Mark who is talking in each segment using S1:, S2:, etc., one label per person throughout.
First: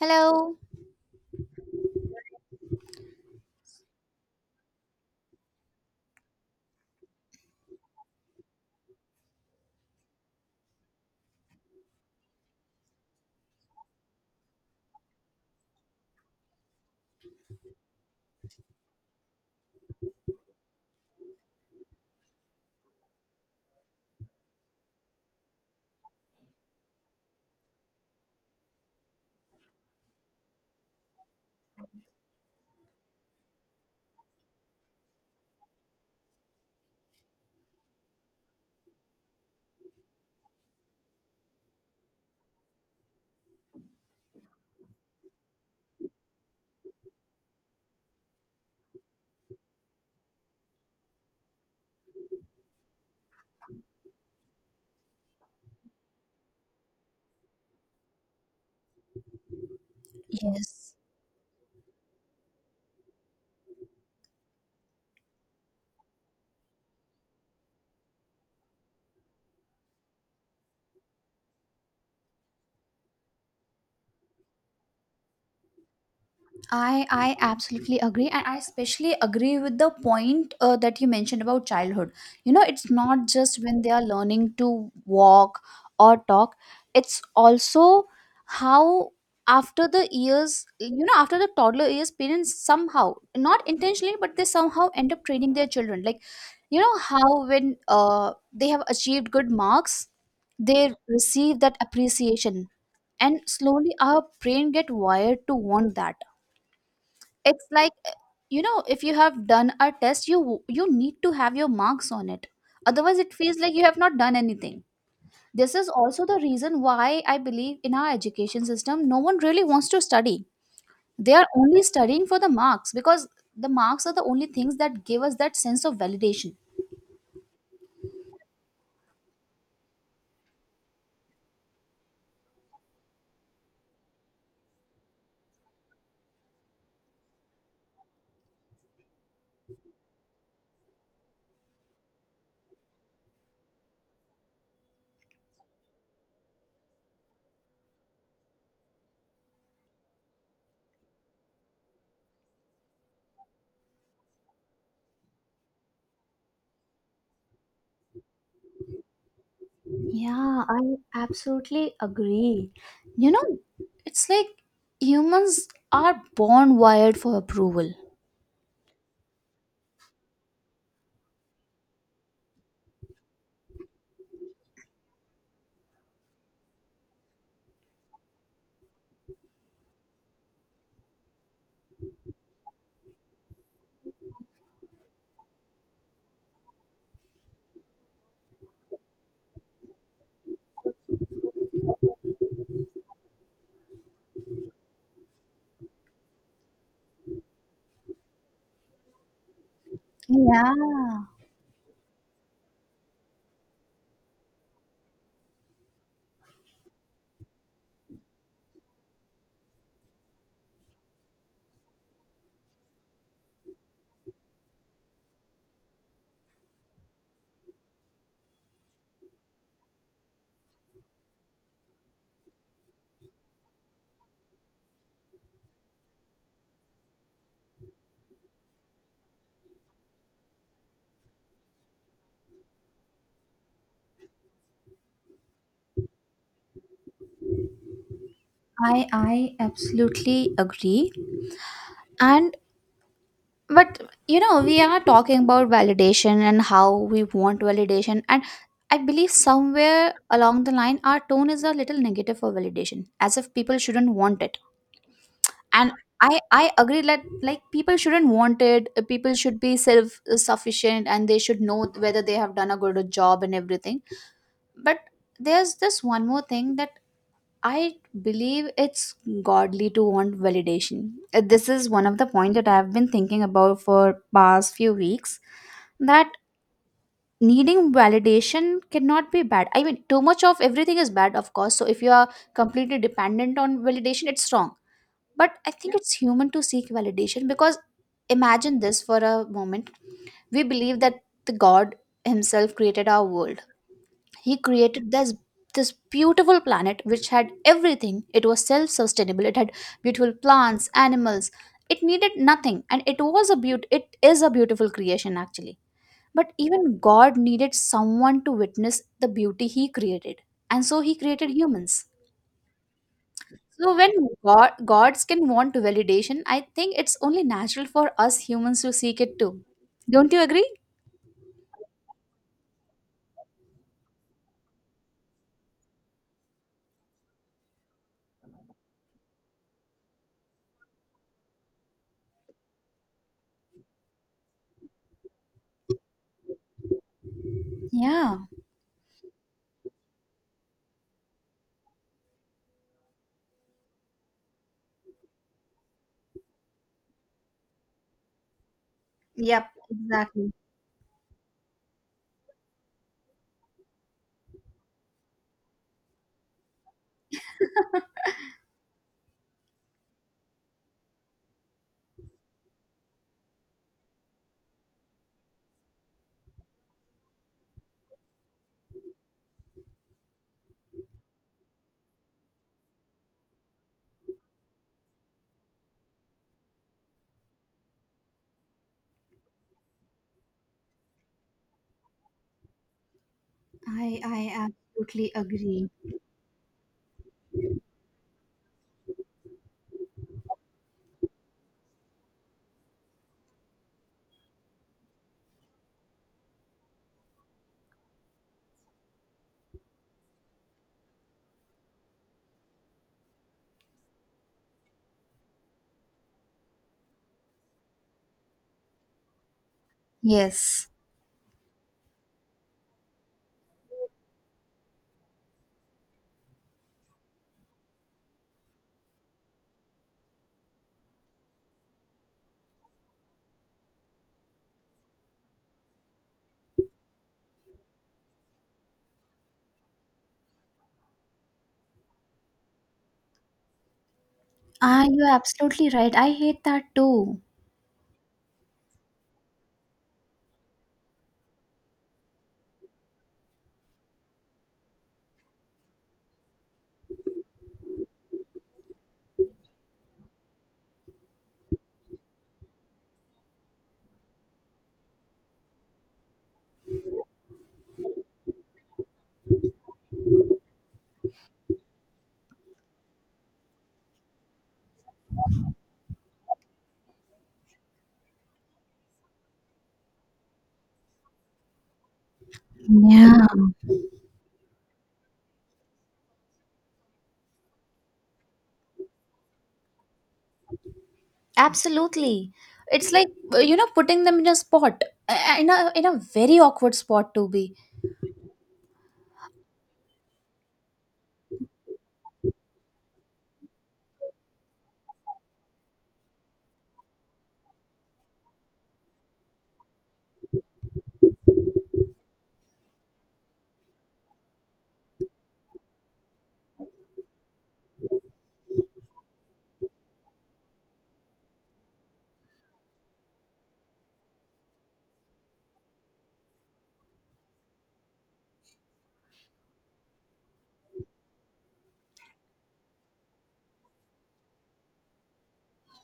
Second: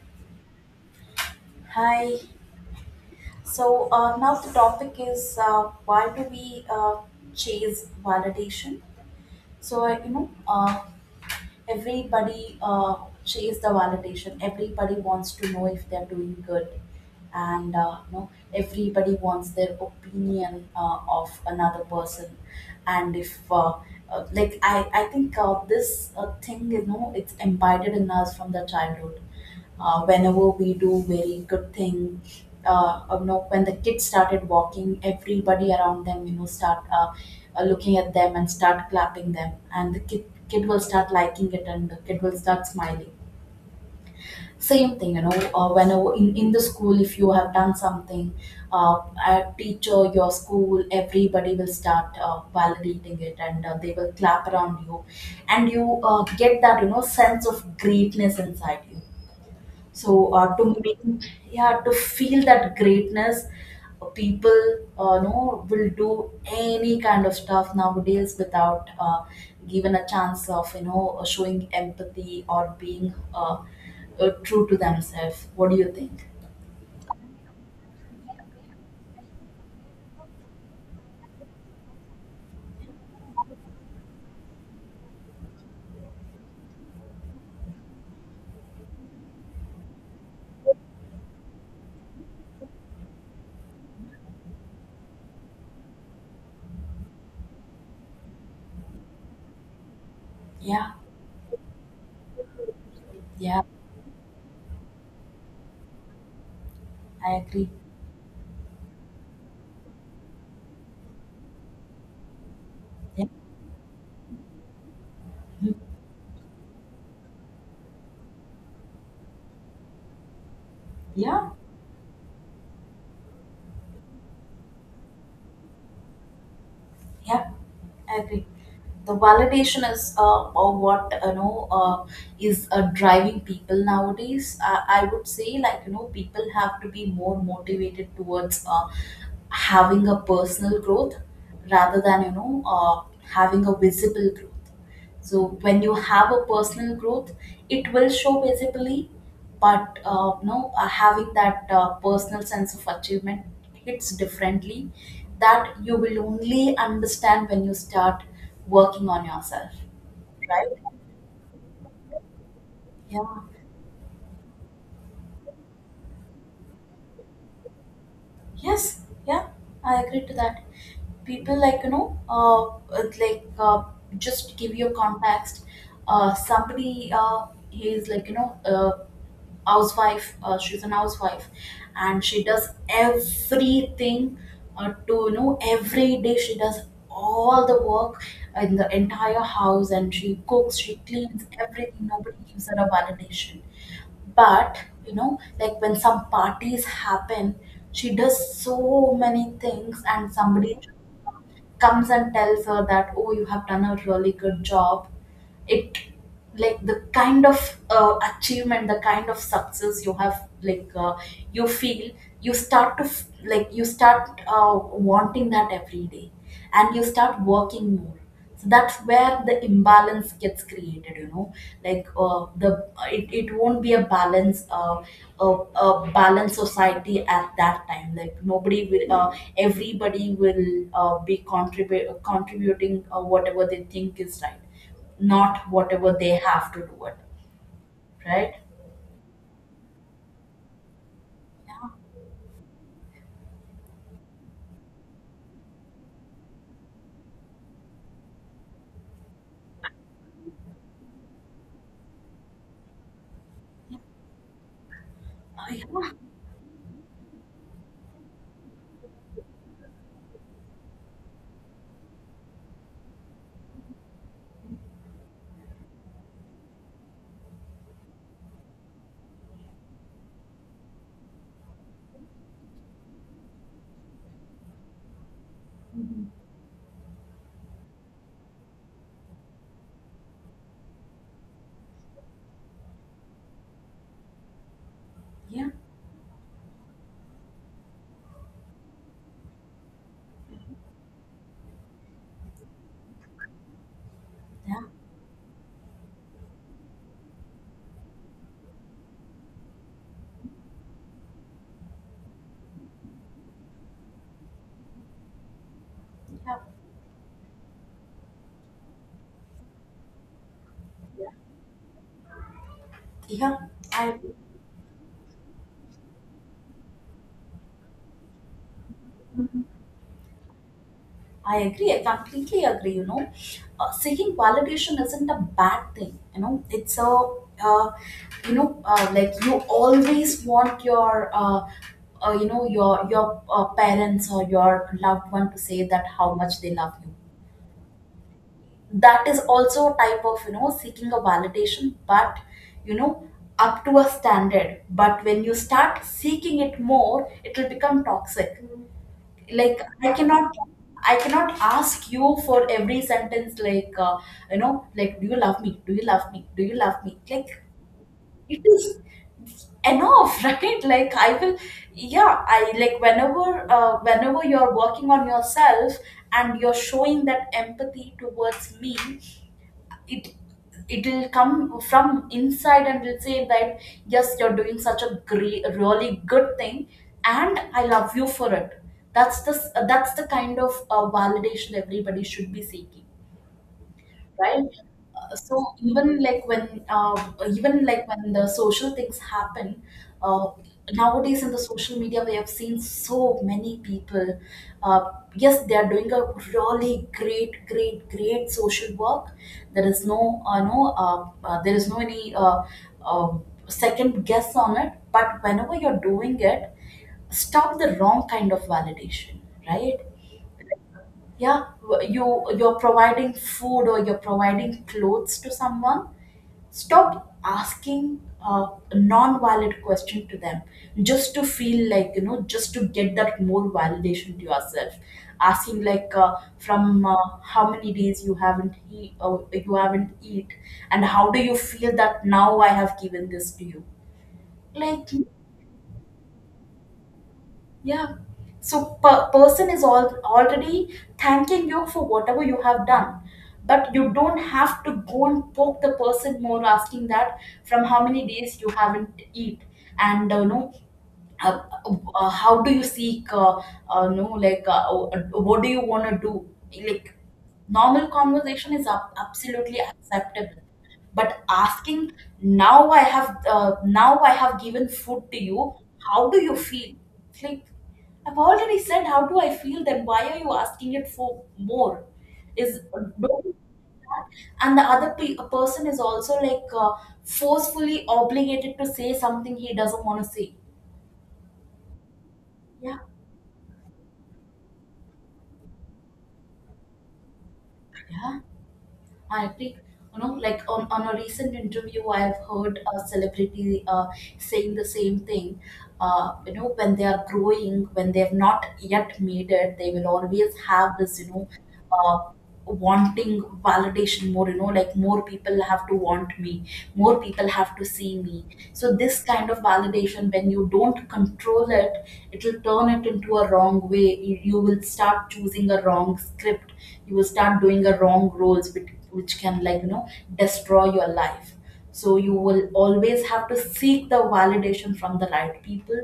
S1: Hello.
S2: Hi. So, now the topic is why do we chase validation? So, everybody chase the validation. Everybody wants to know if they're doing good, and everybody wants their opinion of another person. And if like I think, this thing, it's embedded in us from the childhood, whenever we do very good thing. You know when the kids started walking, everybody around them, start looking at them and start clapping them, and the kid will start liking it, and the kid will start smiling. Same thing, whenever in the school, if you have done something, uh, a teacher, your school, everybody will start validating it, and they will clap around you, and you get that, sense of greatness inside you. So, to
S1: Yes.
S2: make— yeah, to feel that greatness, people know will do any kind of stuff nowadays without, given a chance of, showing empathy or being true to themselves. What do you think?
S1: I absolutely agree, and I especially agree with the point that you mentioned about childhood. You know, it's not just when they are learning to walk or talk; it's also how after the years, you know, after the toddler years, parents somehow, not intentionally, but they somehow end up training their children. Like, you know, how when they have achieved good marks,
S2: Yeah,
S1: they receive that appreciation, and
S2: yeah,
S1: slowly our brain get wired to want that.
S2: I
S1: It's
S2: agree.
S1: like you know, if you have done a test, you need to have your marks on it, otherwise
S2: Yeah.
S1: it feels like you have not done anything. This
S2: Mhm.
S1: is also the reason why I believe in our education system no one really wants to study. They are
S2: Yeah.
S1: only studying for the marks because the marks are the only things that give us that sense of validation.
S2: Yeah, I agree. The validation is what, is driving people nowadays. I would say, like, people have to be more motivated towards, having a personal growth, rather than, having a visible growth. So when you have a personal growth, it will show visibly, but no, having that personal sense of achievement hits differently. That you will only understand when you start working on yourself,
S1: Yeah, I
S2: right?
S1: absolutely agree.
S2: Yeah.
S1: You know, it's like humans are born wired for approval.
S2: Yes. Yeah. I agree to that. People, like, uh, like uh, just to give you a context. Somebody, he is, like, you know. Housewife. She's an housewife, and she does everything to, every day. She does all the work in the entire house, and she cooks, she cleans everything. Nobody gives her a validation. But, like when some parties happen, she does so many things, and somebody
S1: Yeah,
S2: comes and tells her that, oh, you have done a really good job, it, like, the kind of achievement, the kind of success you have, like, you feel, you start to you start wanting that every day, and you start working more. So that's where the imbalance gets created, like, the it won't be a balance, a balanced society at that time. Like nobody will, everybody will be contribute contributing, whatever they think is right, not whatever they have to do it, right?
S1: I absolutely agree. And but you know, we are talking about validation and how we want validation, and I believe somewhere along the line our tone is a little negative for validation as if people shouldn't want it.
S2: Oh,
S1: And
S2: yeah.
S1: I agree that like people shouldn't want it. People should be self sufficient and they should know whether they have done a good job and everything. But there's this one more thing that I believe, it's godly to want validation. This is one of the points that I've been thinking about for past few weeks,
S2: Mhm.
S1: that needing validation cannot be bad. I mean, too much of everything is bad, of course. So if you are completely dependent on validation, it's wrong. But
S2: Yeah,
S1: I think it's human to seek validation because imagine this for a moment. We believe that the God himself created our world. He
S2: yeah,
S1: created this this beautiful planet which had everything. It was self-sustainable, it had beautiful plants, animals, it needed nothing, and it was a beaut, it is a beautiful creation actually. But
S2: yeah,
S1: even god needed someone to witness the beauty he created, and so he
S2: yeah.
S1: created humans.
S2: Yeah,
S1: So when
S2: I
S1: god, gods can want validation, I think it's only natural for us humans to seek it too. Don't you agree?
S2: I agree. I completely agree. Seeking validation isn't a bad thing. It's a, uh, like, you always want your, your parents or your loved one to say that how much they love you,
S1: Yeah.
S2: that is also a type of, seeking a validation. But, you know up to a standard. But when you start seeking it more, it will become toxic. Like, I cannot ask you for every sentence, like, like, do you love me, do you love me, do you love me, like— it is enough. Right, like I will— yeah, I, like, whenever you're working on yourself, and you're showing that empathy towards me, it it'll come from inside and will say that, yes, you're doing such a great, really good thing, and I love you for it. That's the that's the kind of validation everybody should be seeking,
S1: I
S2: right?
S1: absolutely
S2: So,
S1: agree.
S2: uh, even, like, when the social things happen, uh, nowadays in the social media, we have seen so many people. Uh, yes, they are doing a really great, great, great social work. There is no, no, there is no any uh, second guess on it. But whenever you're doing it, stop the wrong kind of validation, right?
S1: Yes.
S2: Yeah, you're providing food or you're providing clothes to someone. Stop asking a non-valid question to them, just to feel like, just to get that more validation to yourself. Asking, like, from, how many days you haven't eat and how do you feel that, now I have given this to you,
S1: Ah,
S2: like—
S1: you're absolutely right. I hate that too.
S2: Yeah. So person is all already thanking you for whatever you have done. But you don't have to go and poke the person more asking that, from how many days you haven't eat, and no uh, how do you seek no like what do you want to do, like, normal conversation is absolutely acceptable. But asking, now I have given food to you, how do you feel? It's like, I've already said how do I feel, then why are you asking it for more? Is—
S1: Yeah.
S2: don't— and the other person is also, like, forcefully obligated to say something he doesn't want to say.
S1: Absolutely.
S2: Yeah.
S1: It's like, you know, putting them in a spot, in a very awkward spot to be.
S2: Ya, I think, like, on a recent interview, I've heard a celebrity saying the same thing. When they are growing, when they have not yet made it, they will always have this, uh, wanting validation more. Like, more people have to want me, more people have to see me. So this kind of validation, when you don't control it, it will turn it into a wrong way. You will start choosing a wrong script, you will start doing a wrong roles, which can, like, destroy your life. So you will always have to seek the validation from the right people.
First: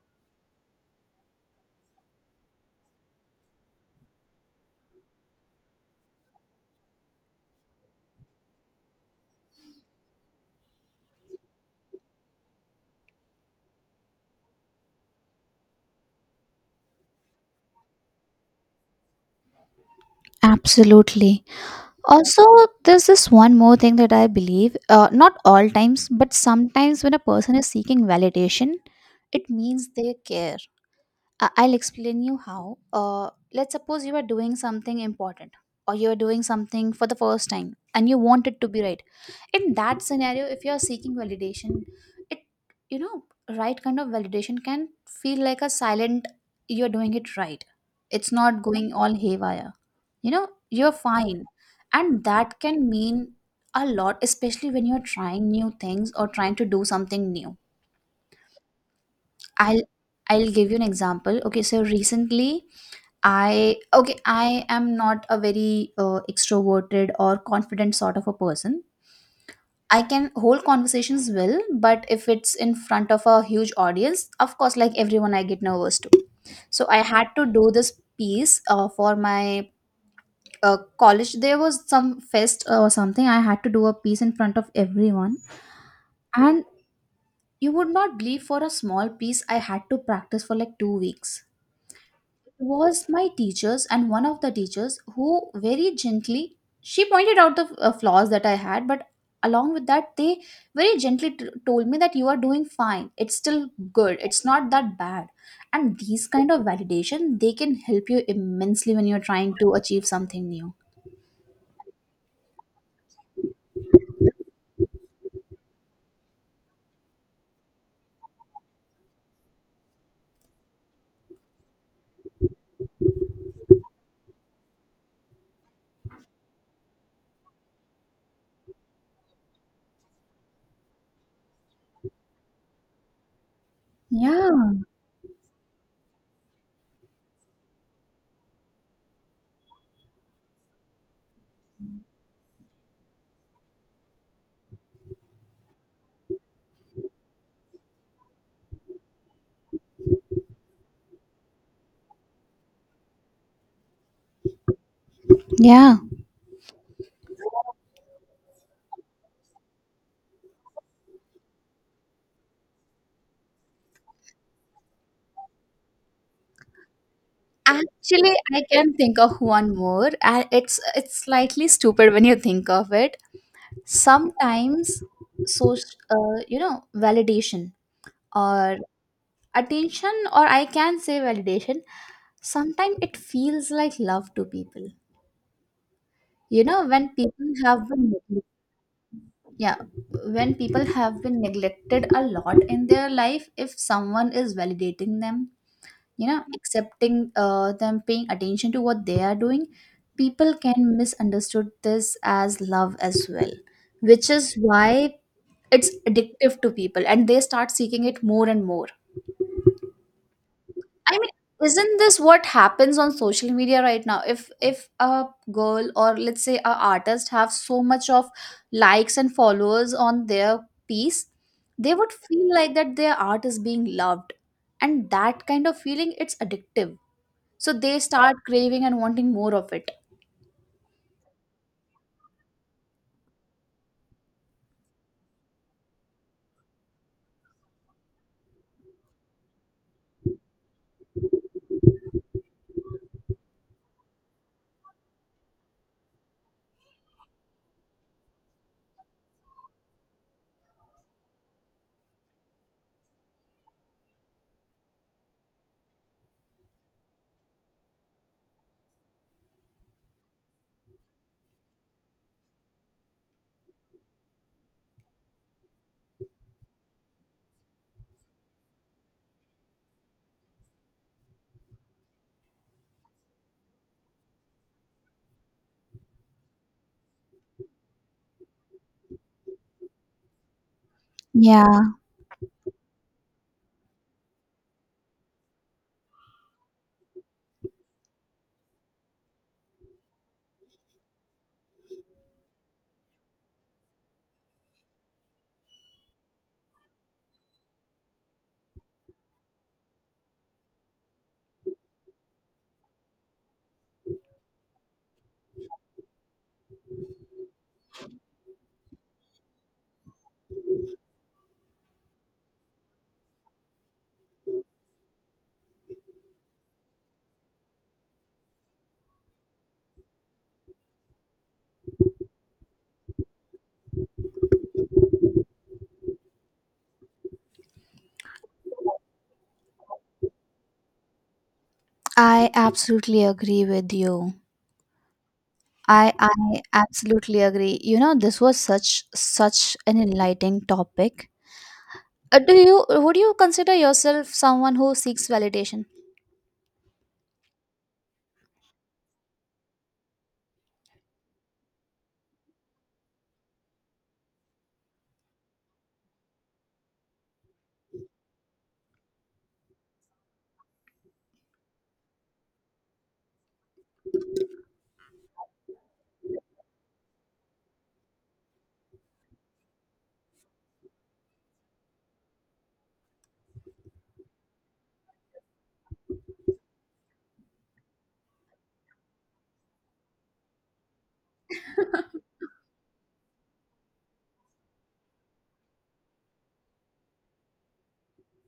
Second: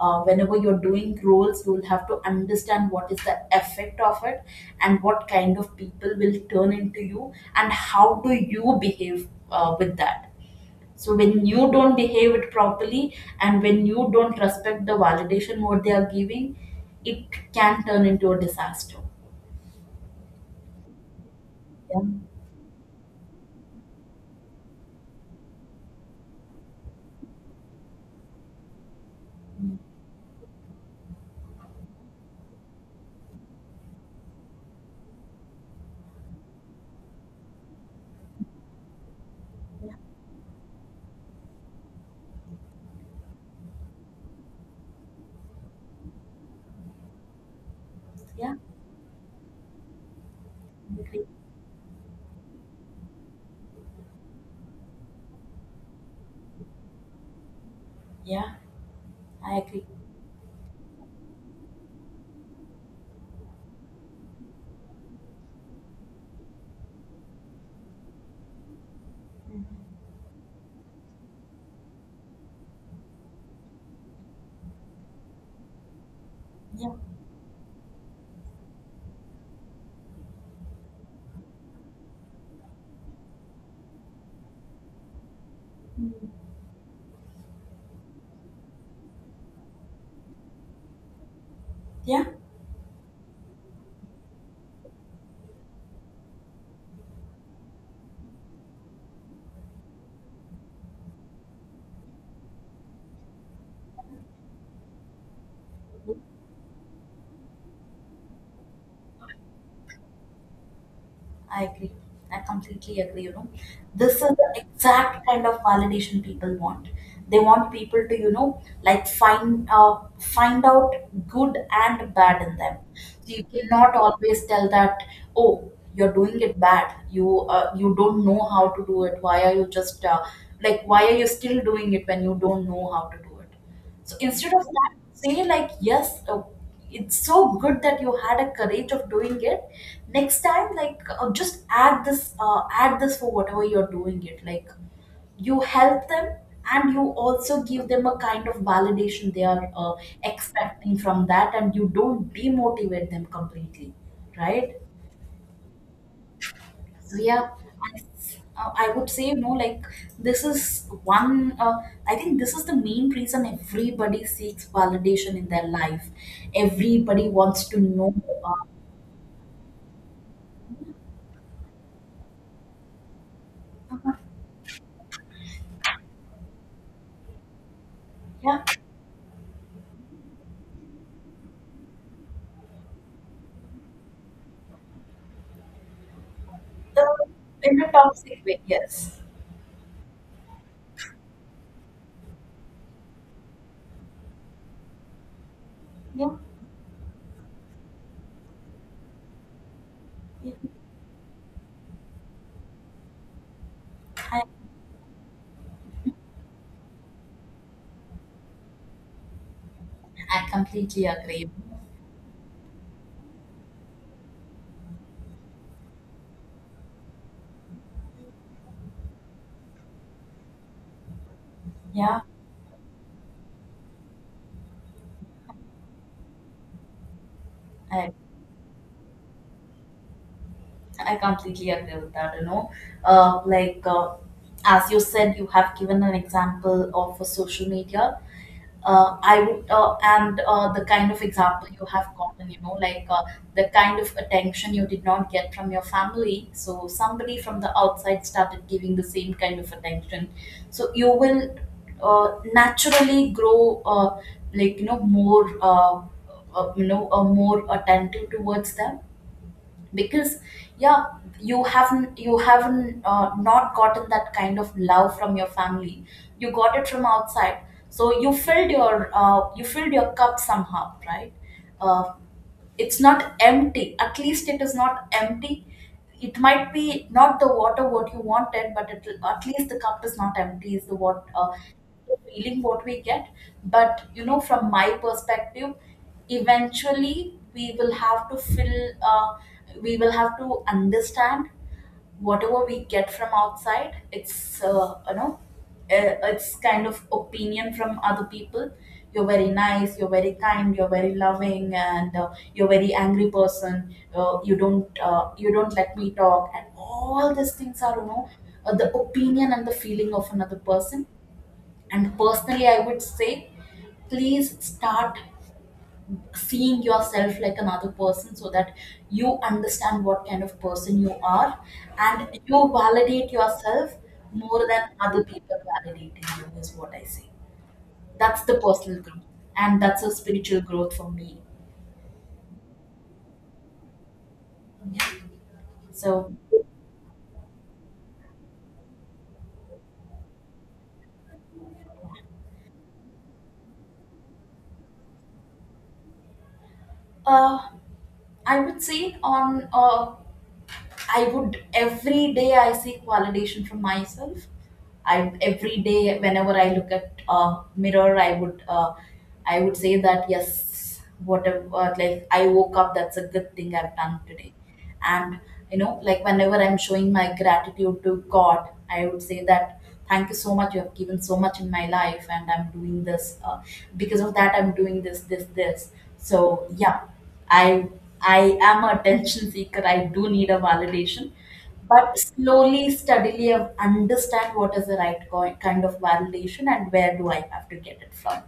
S2: Whenever you're doing roles, you will have to understand what is the effect of it, and what kind of people will turn into you, and how do you behave, with that. So when you don't behave it properly and when you don't respect the validation what they are giving, it can turn into a disaster.
S1: Absolutely.
S2: Yeah,
S1: Also, there's this one more thing that I believe, not all times, but sometimes when a person is seeking validation, it means they care. I'll explain you how. Let's suppose you are doing something important, or you're doing something for the first time and you want it to be right. In that scenario, if you're seeking validation, it, you know, right kind of validation can feel like a silent you're doing it right, it's
S2: yeah,
S1: not going all haywire, you know, you're
S2: I agree.
S1: fine. And that can mean a lot, especially when you're trying new things or trying to do something new.
S2: Yeah, I
S1: i'll
S2: agree.
S1: i'll give you an example. Okay, so recently I am not a very extroverted or confident sort of a person. I can hold conversations well, but if it's in front of a huge audience, of course, like everyone, I get nervous too. So
S2: Yeah.
S1: I had to do this piece for my college. There was some fest or something. I had to do a piece in front of everyone, and you would not believe, for a small piece I had to practice for like 2 weeks.
S2: Yeah,
S1: Was my teachers, and one of the teachers who very gently, she pointed out the flaws that I had, but along with that they very gently told me that you are doing fine, it's still good, it's not that bad. And these kind of validation they can help you immensely when you're trying to achieve something new.
S2: I agree. I completely agree, you know. This is the exact kind of validation people want. They want people to, like, find out good and bad in them. So you cannot always tell that, oh, you're doing it bad. You don't know how to do it. Why are you just, like, why are you still doing it when you don't know how to do it? So
S1: Yeah.
S2: instead of that, say like, yes, it's so good that you had a courage of doing it. Next time, like, just add this for whatever you're doing it. Like, you help them, and you also give them a kind of validation they are expecting from that, and you don't demotivate them completely, right?
S1: Yeah.
S2: Yeah. I, I would say, no, like, this is one, I think this is the main reason everybody seeks validation in their life. Everybody wants to know,
S1: Actually,
S2: uh,
S1: I can think of one more, and it's slightly stupid when you think of it.
S2: uh-huh,
S1: Sometimes, so you know, validation,
S2: yeah,
S1: or attention, or I can say validation, sometimes it feels like love to people. You know, when
S2: the,
S1: people
S2: in
S1: have
S2: a
S1: been neglected,
S2: toxic way, yes.
S1: yeah, when people have been neglected a lot in their life, if someone is validating them, you
S2: Yeah,
S1: know, accepting them, paying attention to what they are doing,
S2: yeah.
S1: people can misunderstood this as love as well. Which
S2: I,
S1: is why it's addictive to people and they start seeking it more and more.
S2: I completely
S1: I mean,
S2: agree.
S1: isn't this what happens on social media right now? If a girl, or let's say a artist, have so much of likes and followers on their piece, they would
S2: Yeah,
S1: feel like that their art is being loved, and that kind of feeling, it's addictive. So they
S2: i
S1: start craving and wanting more of it.
S2: I completely agree with that, you know. Like, as you said, you have given an example of a social media. I would, and The kind of example you have gotten, like, the kind of attention you did not get from your family. So somebody from the outside started giving the same kind of attention. So you will naturally grow, like, more attentive towards them, because— yeah, you haven't not gotten that kind of love from your family. You got it from outside. So you filled your cup somehow, right? uh, it's not empty, at least it is not empty. It might be not the water what you wanted, but at least the cup is not empty, is the what,
S1: Yeah,
S2: the feeling what we get. But, from my perspective, eventually, uh, we will have to understand, whatever we get from outside, it's you know it's kind of opinion from other people. You're very nice, you're very kind, you're very loving, and you're very angry person, you don't let me talk, and all these things are, you know, the opinion and the feeling of another person. And personally, I would say, please start seeing yourself like another person, so that you understand what kind of person you are, and you validate yourself more than other people validating you, is what I say. That's the personal growth, and that's a spiritual growth for me.
S1: I absolutely agree with you. I
S2: so
S1: I absolutely agree. You know, this was such such an enlightening topic. Do you would you consider yourself someone who seeks validation?
S2: uh, i would say on uh, I would, every day, I seek validation from myself. I, every day, whenever I look at a mirror, I would, say that, yes, whatever like, I woke up, that's a good thing I've done today. And, like whenever I'm showing my gratitude to God, I would say that, thank you so much. You have given so much in my life, and I'm doing this because of that. I'm doing this, this, this. So yeah, I I am a attention seeker. I do need a validation, but slowly, steadily, I understand what is the right kind of validation, and where do I have to get it from.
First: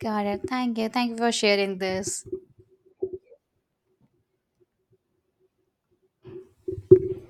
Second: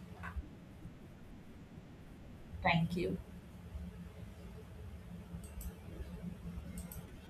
S1: Got it. Thank you. Thank you for sharing this.
S2: Thank you.